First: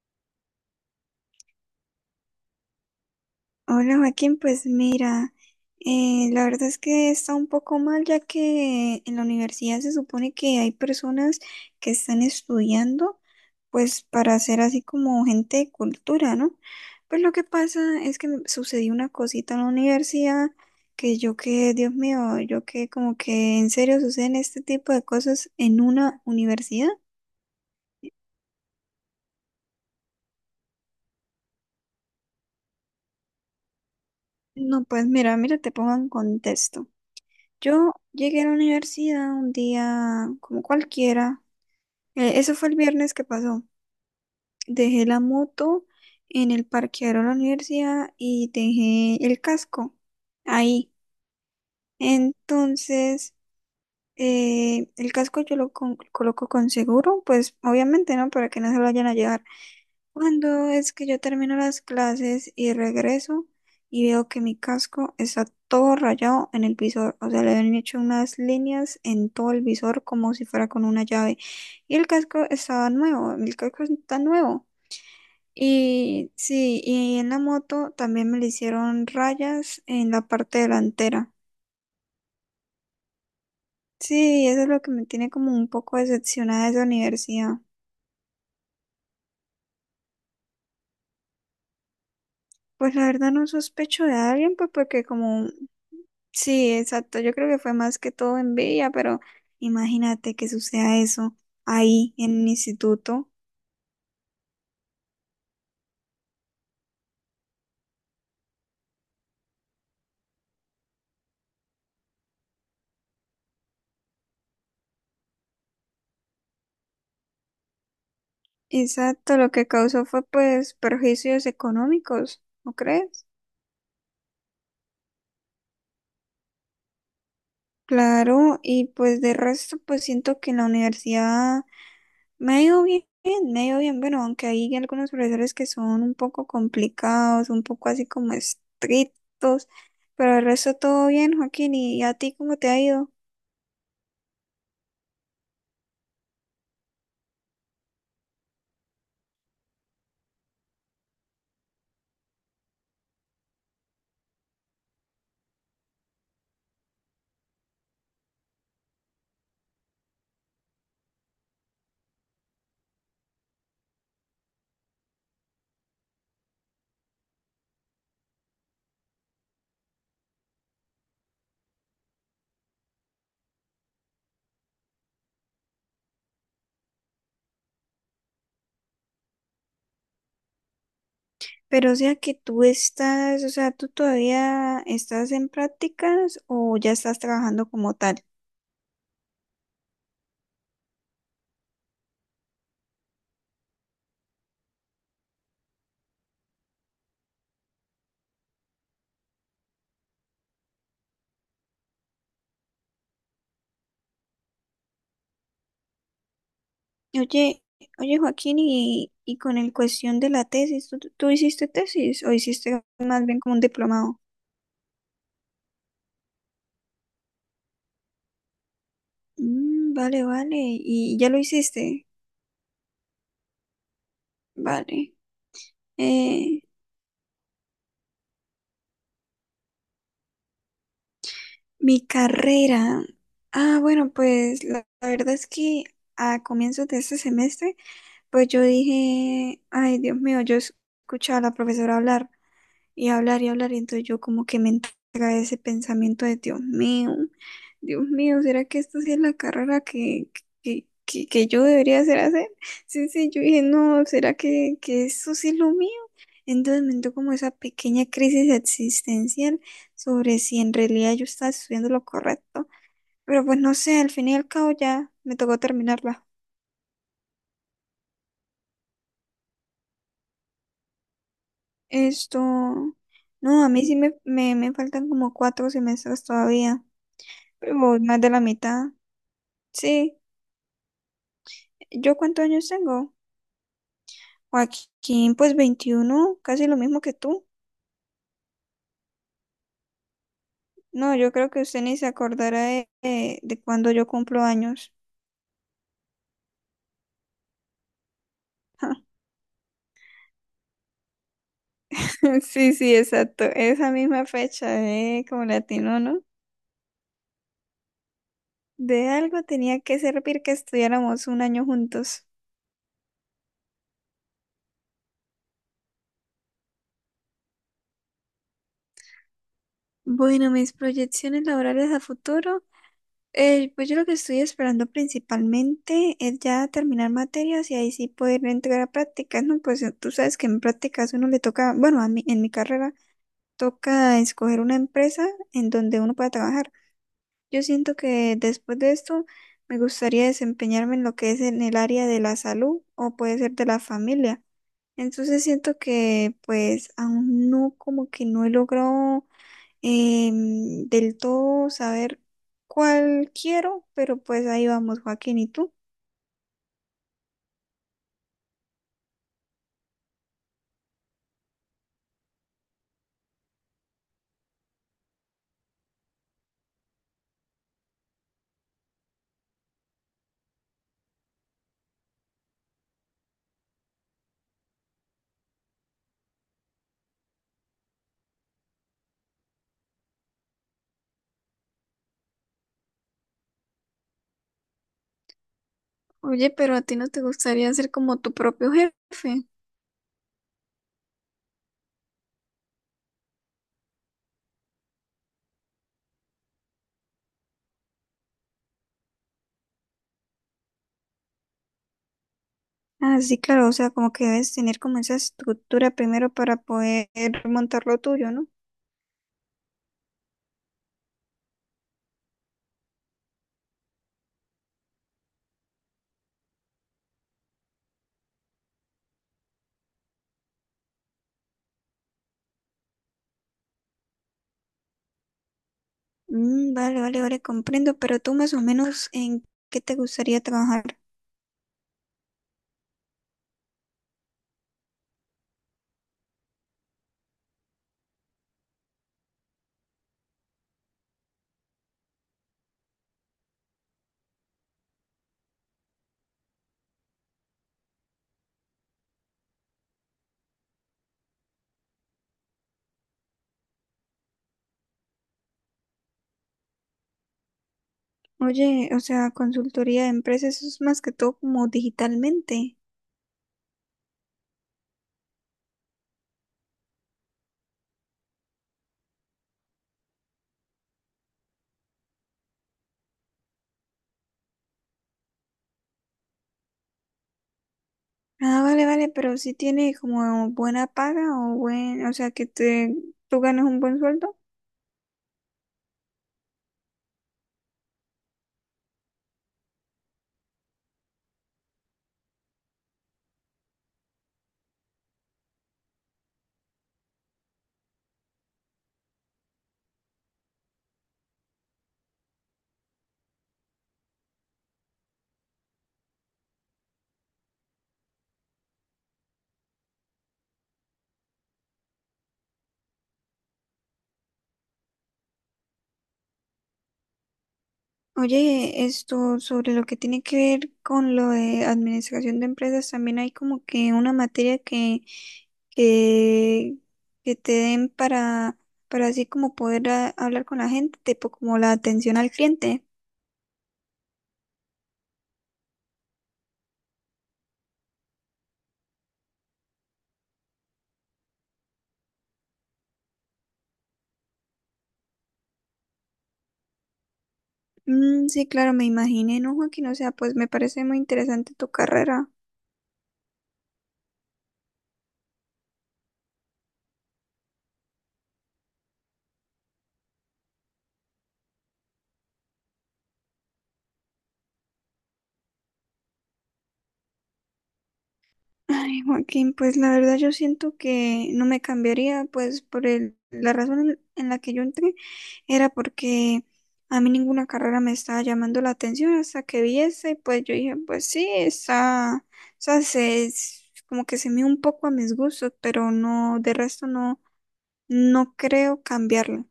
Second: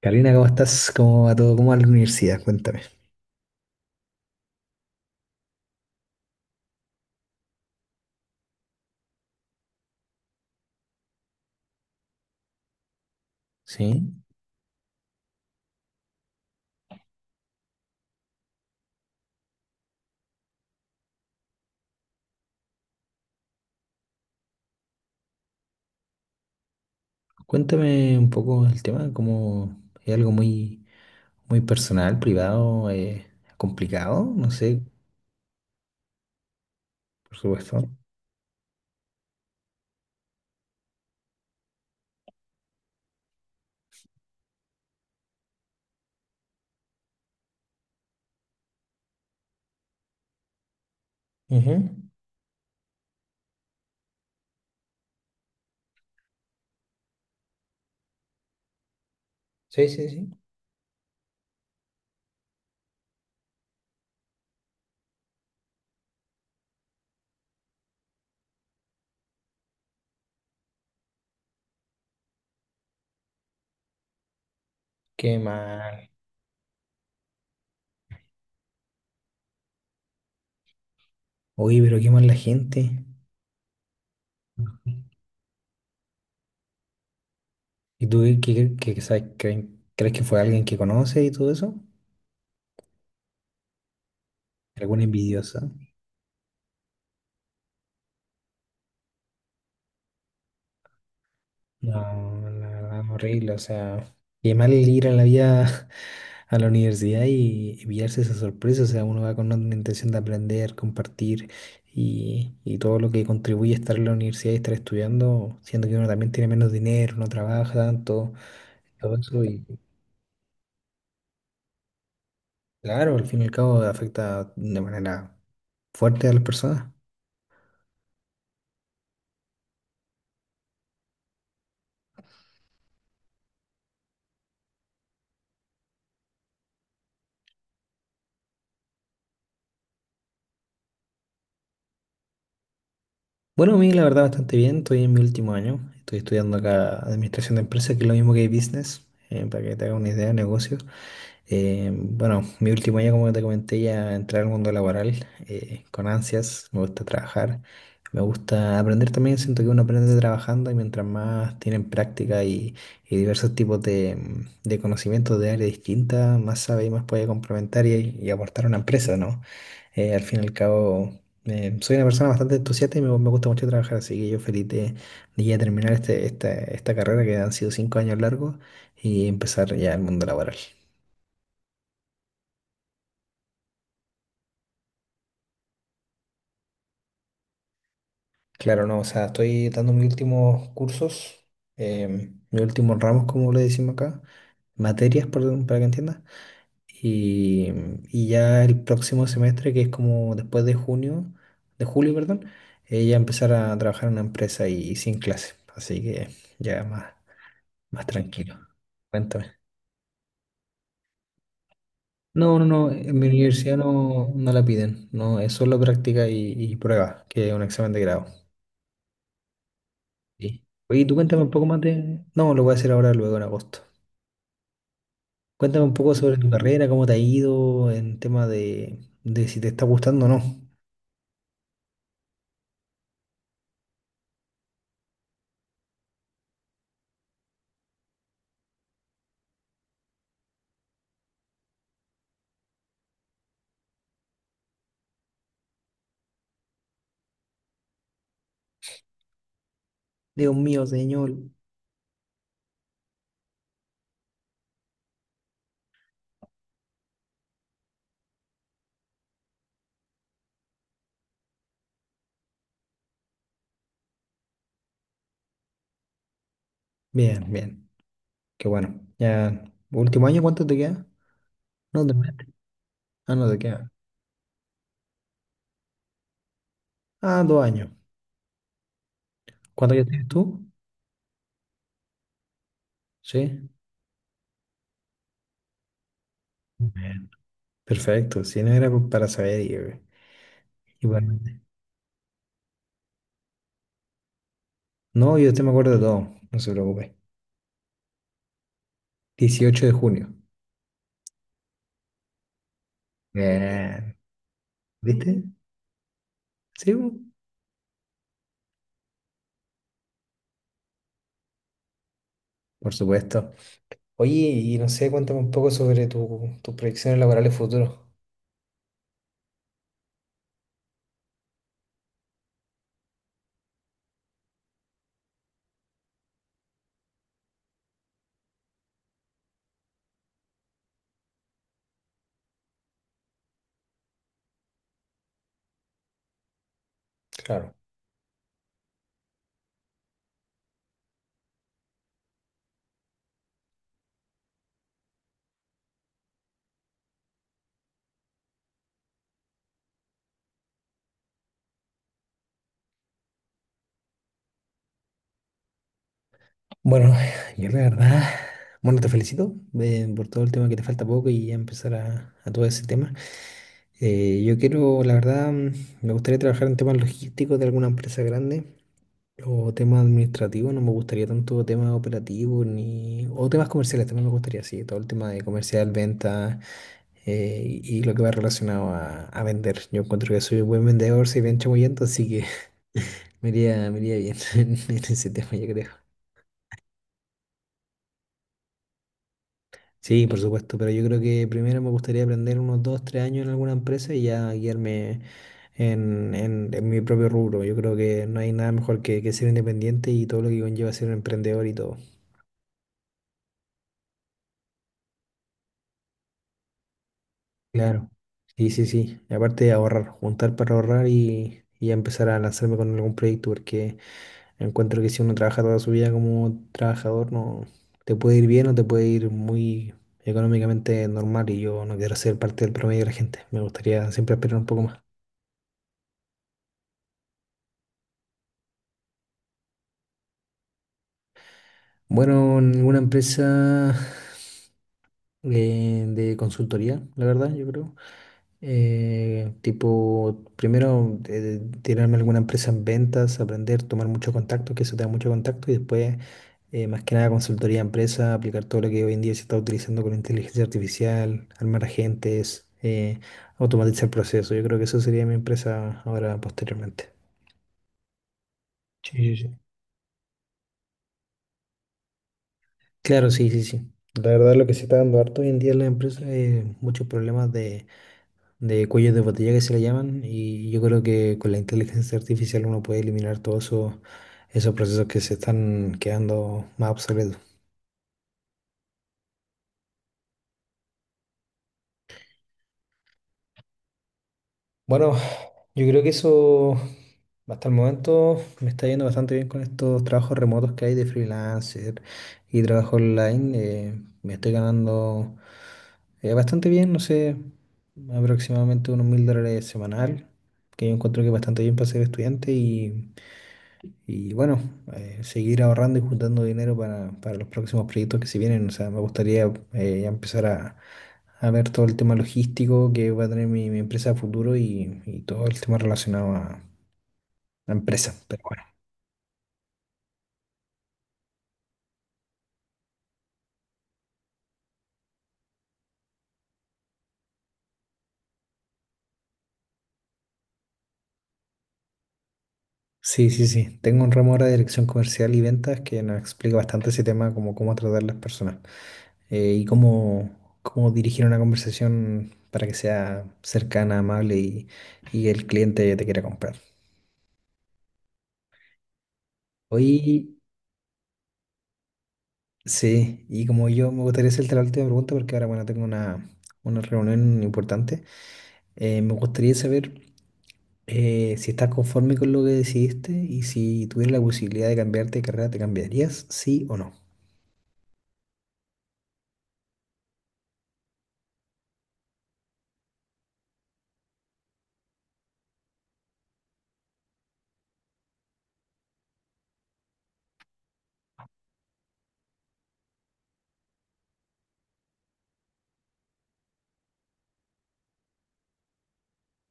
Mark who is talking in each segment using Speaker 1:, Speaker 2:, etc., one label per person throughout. Speaker 1: Karina, ¿cómo estás? ¿Cómo va todo? ¿Cómo va la universidad? Cuéntame.
Speaker 2: Hola Joaquín, pues mira, la verdad es que está un poco mal ya que en la universidad se supone que hay personas que están estudiando pues
Speaker 1: Sí,
Speaker 2: para ser así como gente de cultura, ¿no? Pues lo que pasa es que me sucedió una cosita en la universidad que Dios mío, yo que como que en serio suceden este tipo de cosas en una universidad.
Speaker 1: cuéntame un poco el tema, como es algo muy, muy personal, privado, complicado, no sé,
Speaker 2: No, pues mira, mira, te pongo en contexto.
Speaker 1: por supuesto.
Speaker 2: Yo llegué a la universidad un día como cualquiera. Eso fue el viernes que pasó. Dejé la moto en el parqueadero de la universidad y dejé el casco ahí.
Speaker 1: Ujú.
Speaker 2: Entonces, el casco yo lo coloco con seguro, pues obviamente, ¿no? Para que no se lo vayan a llevar.
Speaker 1: Sí, sí, sí.
Speaker 2: Cuando es que yo termino las clases y regreso y veo que mi casco está todo rayado en el visor, o sea, le habían hecho unas líneas en todo el visor como si fuera con una llave. Y el casco estaba nuevo, el casco está nuevo.
Speaker 1: Qué mal.
Speaker 2: Y sí, y en la moto también me le hicieron rayas en la parte delantera.
Speaker 1: Oye, pero qué mal la gente.
Speaker 2: Sí, eso es lo que me tiene como un poco decepcionada de esa universidad.
Speaker 1: ¿Y tú qué, qué sabes? ¿Crees que fue alguien que conoce y todo eso?
Speaker 2: Pues la verdad no sospecho de alguien, pues
Speaker 1: ¿Alguna
Speaker 2: porque como.
Speaker 1: envidiosa?
Speaker 2: Sí, exacto. Yo creo que fue más que todo envidia, pero imagínate que suceda eso
Speaker 1: No,
Speaker 2: ahí en un
Speaker 1: la verdad,
Speaker 2: instituto.
Speaker 1: horrible. O sea, qué mal ir a la vida a la universidad y pillarse esa sorpresa. O sea, uno va con una intención de aprender, compartir y todo lo que contribuye a estar en la universidad y estar estudiando, siendo que uno también tiene menos dinero, no trabaja tanto, todo
Speaker 2: Exacto,
Speaker 1: eso.
Speaker 2: lo
Speaker 1: Y
Speaker 2: que causó fue pues perjuicios económicos, ¿no
Speaker 1: claro, al
Speaker 2: crees?
Speaker 1: fin y al cabo afecta de manera fuerte a las personas.
Speaker 2: Claro, y pues de resto pues siento que en la universidad me ha ido bien, me ha ido bien, bueno, aunque hay algunos profesores que son un poco complicados, un poco así como estrictos, pero el resto todo bien, Joaquín, ¿y a ti cómo te ha ido?
Speaker 1: Bueno, a mí la verdad bastante bien, estoy en mi último año, estoy estudiando acá Administración de Empresas, que es lo mismo que Business, para que te haga una idea de negocio. Bueno, mi último año, como te comenté, ya entré al mundo laboral con ansias, me gusta trabajar, me gusta aprender también, siento que uno aprende trabajando y mientras más tienen práctica y diversos tipos de conocimientos de áreas distintas, más sabe y más puede complementar y aportar a una empresa, ¿no? Al fin y al cabo, soy una persona bastante entusiasta y me gusta mucho trabajar, así que yo feliz de ya terminar esta carrera que han sido 5 años largos y empezar ya el mundo laboral.
Speaker 2: Pero o sea que tú estás, o sea, tú todavía estás en prácticas o ya estás trabajando como tal.
Speaker 1: Claro, no, o sea, estoy dando mis últimos cursos, mis últimos ramos, como le decimos acá, materias, perdón, para que entiendas. Y, y ya el próximo semestre, que es como después de junio, de julio, perdón, ya empezar a trabajar en una empresa y sin clases. Así que ya más,
Speaker 2: Oye,
Speaker 1: más
Speaker 2: oye Joaquín,
Speaker 1: tranquilo.
Speaker 2: y
Speaker 1: Cuéntame.
Speaker 2: con el cuestión de la tesis, ¿tú hiciste tesis o hiciste
Speaker 1: No, en mi
Speaker 2: más bien como un
Speaker 1: universidad
Speaker 2: diplomado?
Speaker 1: no, no la piden, no, es solo práctica y prueba, que es un examen de grado.
Speaker 2: Mm, vale, vale,
Speaker 1: Sí. Oye, tú
Speaker 2: y ya lo
Speaker 1: cuéntame un poco más
Speaker 2: hiciste.
Speaker 1: de... No, lo voy a hacer ahora, luego en agosto.
Speaker 2: Vale.
Speaker 1: Cuéntame un poco sobre tu
Speaker 2: Eh,
Speaker 1: carrera, cómo te ha ido en tema de si te está gustando o no.
Speaker 2: mi carrera. Ah, bueno, pues la verdad es que a comienzos de este semestre, pues yo dije, ay, Dios mío, yo escuchaba a la profesora hablar y hablar y hablar, y entonces yo como que me entra ese pensamiento de Dios mío, ¿será que esta sí es la carrera que,
Speaker 1: Dios mío,
Speaker 2: que, que,
Speaker 1: señor.
Speaker 2: que yo debería hacer? Sí, sí, yo dije, no, ¿será que eso sí es lo mío? Entonces me entró como esa pequeña crisis existencial sobre si en realidad yo estaba estudiando lo correcto. Pero pues no sé, al fin y al cabo ya me tocó terminarla.
Speaker 1: Bien, bien. Qué bueno. Ya, último año, ¿cuánto te queda? No te
Speaker 2: Esto,
Speaker 1: metes. Ah, no te
Speaker 2: no, a mí
Speaker 1: queda.
Speaker 2: sí me faltan como 4 semestres todavía,
Speaker 1: Ah, dos
Speaker 2: pero
Speaker 1: años.
Speaker 2: voy más de la mitad.
Speaker 1: ¿Cuántos años
Speaker 2: Sí,
Speaker 1: tienes tú?
Speaker 2: ¿yo cuántos años tengo?
Speaker 1: Sí.
Speaker 2: Joaquín, pues 21, casi lo mismo que
Speaker 1: Bien.
Speaker 2: tú.
Speaker 1: Perfecto. Si no era para saber,
Speaker 2: No, yo creo
Speaker 1: igualmente.
Speaker 2: que usted ni se acordará de, de cuando yo cumplo años.
Speaker 1: No, yo te me acuerdo de todo. No se preocupe. 18 de junio.
Speaker 2: Sí, sí, exacto. Esa
Speaker 1: Bien.
Speaker 2: misma fecha,
Speaker 1: ¿Viste?
Speaker 2: como latino, ¿no?
Speaker 1: Sí, bu,
Speaker 2: De algo tenía que servir que estuviéramos un año juntos.
Speaker 1: por supuesto. Oye, y no sé, cuéntame un poco sobre tus proyecciones laborales futuras.
Speaker 2: Bueno, mis proyecciones laborales a futuro. Pues yo lo que estoy esperando principalmente es ya terminar materias y ahí sí poder entrar a prácticas, ¿no? Pues tú sabes que en prácticas uno le toca, bueno, a mí, en mi carrera toca escoger una empresa en donde uno pueda trabajar. Yo
Speaker 1: Claro.
Speaker 2: siento que después de esto me gustaría desempeñarme en lo que es en el área de la salud o puede ser de la familia. Entonces siento que pues aún no como que no he logrado del todo saber cuál quiero, pero pues ahí vamos, Joaquín, ¿y tú?
Speaker 1: Bueno, yo la verdad, bueno, te felicito por todo el tema que te falta poco y ya empezar a todo ese tema. Yo quiero, la verdad, me gustaría trabajar en temas logísticos de alguna empresa grande o temas administrativos, no me gustaría tanto temas operativos ni, o temas comerciales, también me gustaría, sí, todo el tema de comercial, ventas y lo que va relacionado a vender. Yo encuentro que soy un buen vendedor, soy bien chamullento, así que me iría bien en ese tema, yo creo.
Speaker 2: Oye, pero a ti no te gustaría ser como tu propio jefe.
Speaker 1: Sí, por supuesto, pero yo creo que primero me gustaría aprender unos dos, tres años en alguna empresa y ya guiarme en mi propio rubro. Yo creo que no hay nada mejor que ser independiente y todo lo que conlleva ser un emprendedor y todo.
Speaker 2: Ah, sí, claro, o sea, como que debes tener como esa estructura primero para poder montar lo
Speaker 1: Claro,
Speaker 2: tuyo, ¿no?
Speaker 1: sí, sí, sí. Y aparte de ahorrar, juntar para ahorrar y ya empezar a lanzarme con algún proyecto, porque encuentro que si uno trabaja toda su vida como trabajador, no te puede ir bien o te puede ir muy económicamente normal y yo no quiero ser parte del promedio de la gente. Me gustaría siempre esperar un poco más.
Speaker 2: Mm, vale, vale, vale, comprendo, pero tú más o menos en qué te gustaría trabajar.
Speaker 1: Bueno, en alguna empresa de consultoría, la verdad, yo creo. Tipo, primero tirarme a alguna empresa en ventas, aprender, tomar mucho contacto, que eso te da mucho contacto, y después, más que nada, consultoría a empresa, aplicar todo lo que hoy en día se está utilizando con inteligencia artificial, armar agentes, automatizar procesos. Yo creo que eso sería mi empresa ahora posteriormente.
Speaker 2: Oye, o
Speaker 1: Sí,
Speaker 2: sea,
Speaker 1: sí, sí.
Speaker 2: consultoría de empresas, eso es más que todo como digitalmente.
Speaker 1: Claro, sí, sí, sí. La verdad, lo que se está dando harto hoy en día en las empresas es muchos problemas de cuellos de botella que se le llaman, y yo creo que con la inteligencia artificial uno puede eliminar todos esos, esos procesos que se están quedando más obsoletos.
Speaker 2: Ah, vale, vale, pero si tiene como buena paga o buen, o sea, que te, tú ganas un buen sueldo.
Speaker 1: Bueno, yo creo que eso hasta el momento me está yendo bastante bien con estos trabajos remotos que hay de freelancer y trabajo online. Me estoy ganando bastante bien, no sé, aproximadamente unos $1.000 semanal, que yo encuentro que es bastante bien para ser estudiante y Y bueno, seguir ahorrando y juntando dinero para los próximos proyectos que se vienen. O sea, me gustaría ya empezar a ver todo el tema logístico que va a tener mi empresa a futuro y todo el tema relacionado a la empresa. Pero bueno,
Speaker 2: Oye, esto sobre lo que tiene que ver con lo de administración de empresas, también hay como que una materia que, que te den para así como poder hablar con la gente, tipo como la atención al cliente.
Speaker 1: sí, sí, sí. Tengo un ramo ahora de dirección comercial y ventas que nos explica bastante ese tema, como cómo tratar las personas eh, y cómo, cómo dirigir una conversación para que sea cercana, amable y el cliente te quiera comprar.
Speaker 2: Mm, sí, claro, me imaginé, ¿no, Joaquín? O sea, pues
Speaker 1: Hoy.
Speaker 2: me parece muy interesante tu carrera.
Speaker 1: Sí, y como yo me gustaría hacerte la última pregunta porque ahora, bueno, tengo una reunión importante. Me gustaría saber si estás conforme con lo que decidiste y si tuvieras la posibilidad de cambiarte de carrera, ¿te cambiarías? ¿Sí o no?
Speaker 2: Ay, Joaquín, pues la verdad yo siento que no me cambiaría, pues por el, la razón en la que yo entré era porque a mí ninguna carrera me estaba llamando la atención hasta que vi esa y pues yo dije, pues sí, está, o sea, se, es como que se me un poco a mis gustos, pero no, de resto no, no creo cambiarla.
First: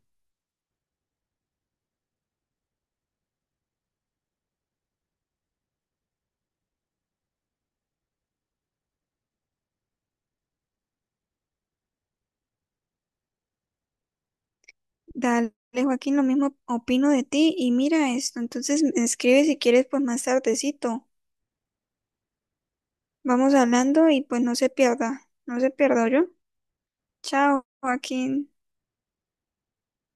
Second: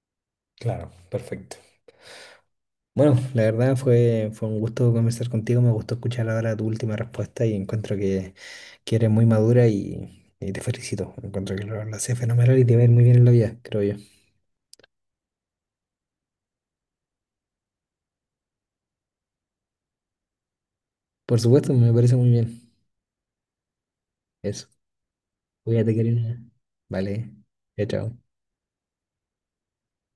Speaker 1: Claro, perfecto. Bueno, la verdad fue un gusto conversar contigo, me gustó escuchar ahora tu última respuesta y encuentro que eres muy madura y te felicito. Encuentro que lo haces fenomenal y te va a ir muy bien en la vida, creo yo.
Speaker 2: Dale, Joaquín, lo mismo opino de ti y mira esto, entonces me escribe si quieres pues más tardecito.
Speaker 1: Por supuesto, me parece muy bien
Speaker 2: Vamos hablando y pues no
Speaker 1: eso.
Speaker 2: se pierda, no se
Speaker 1: Cuídate,
Speaker 2: pierda yo.
Speaker 1: Karina. Vale.
Speaker 2: Chao,
Speaker 1: Ya, chao.
Speaker 2: Joaquín.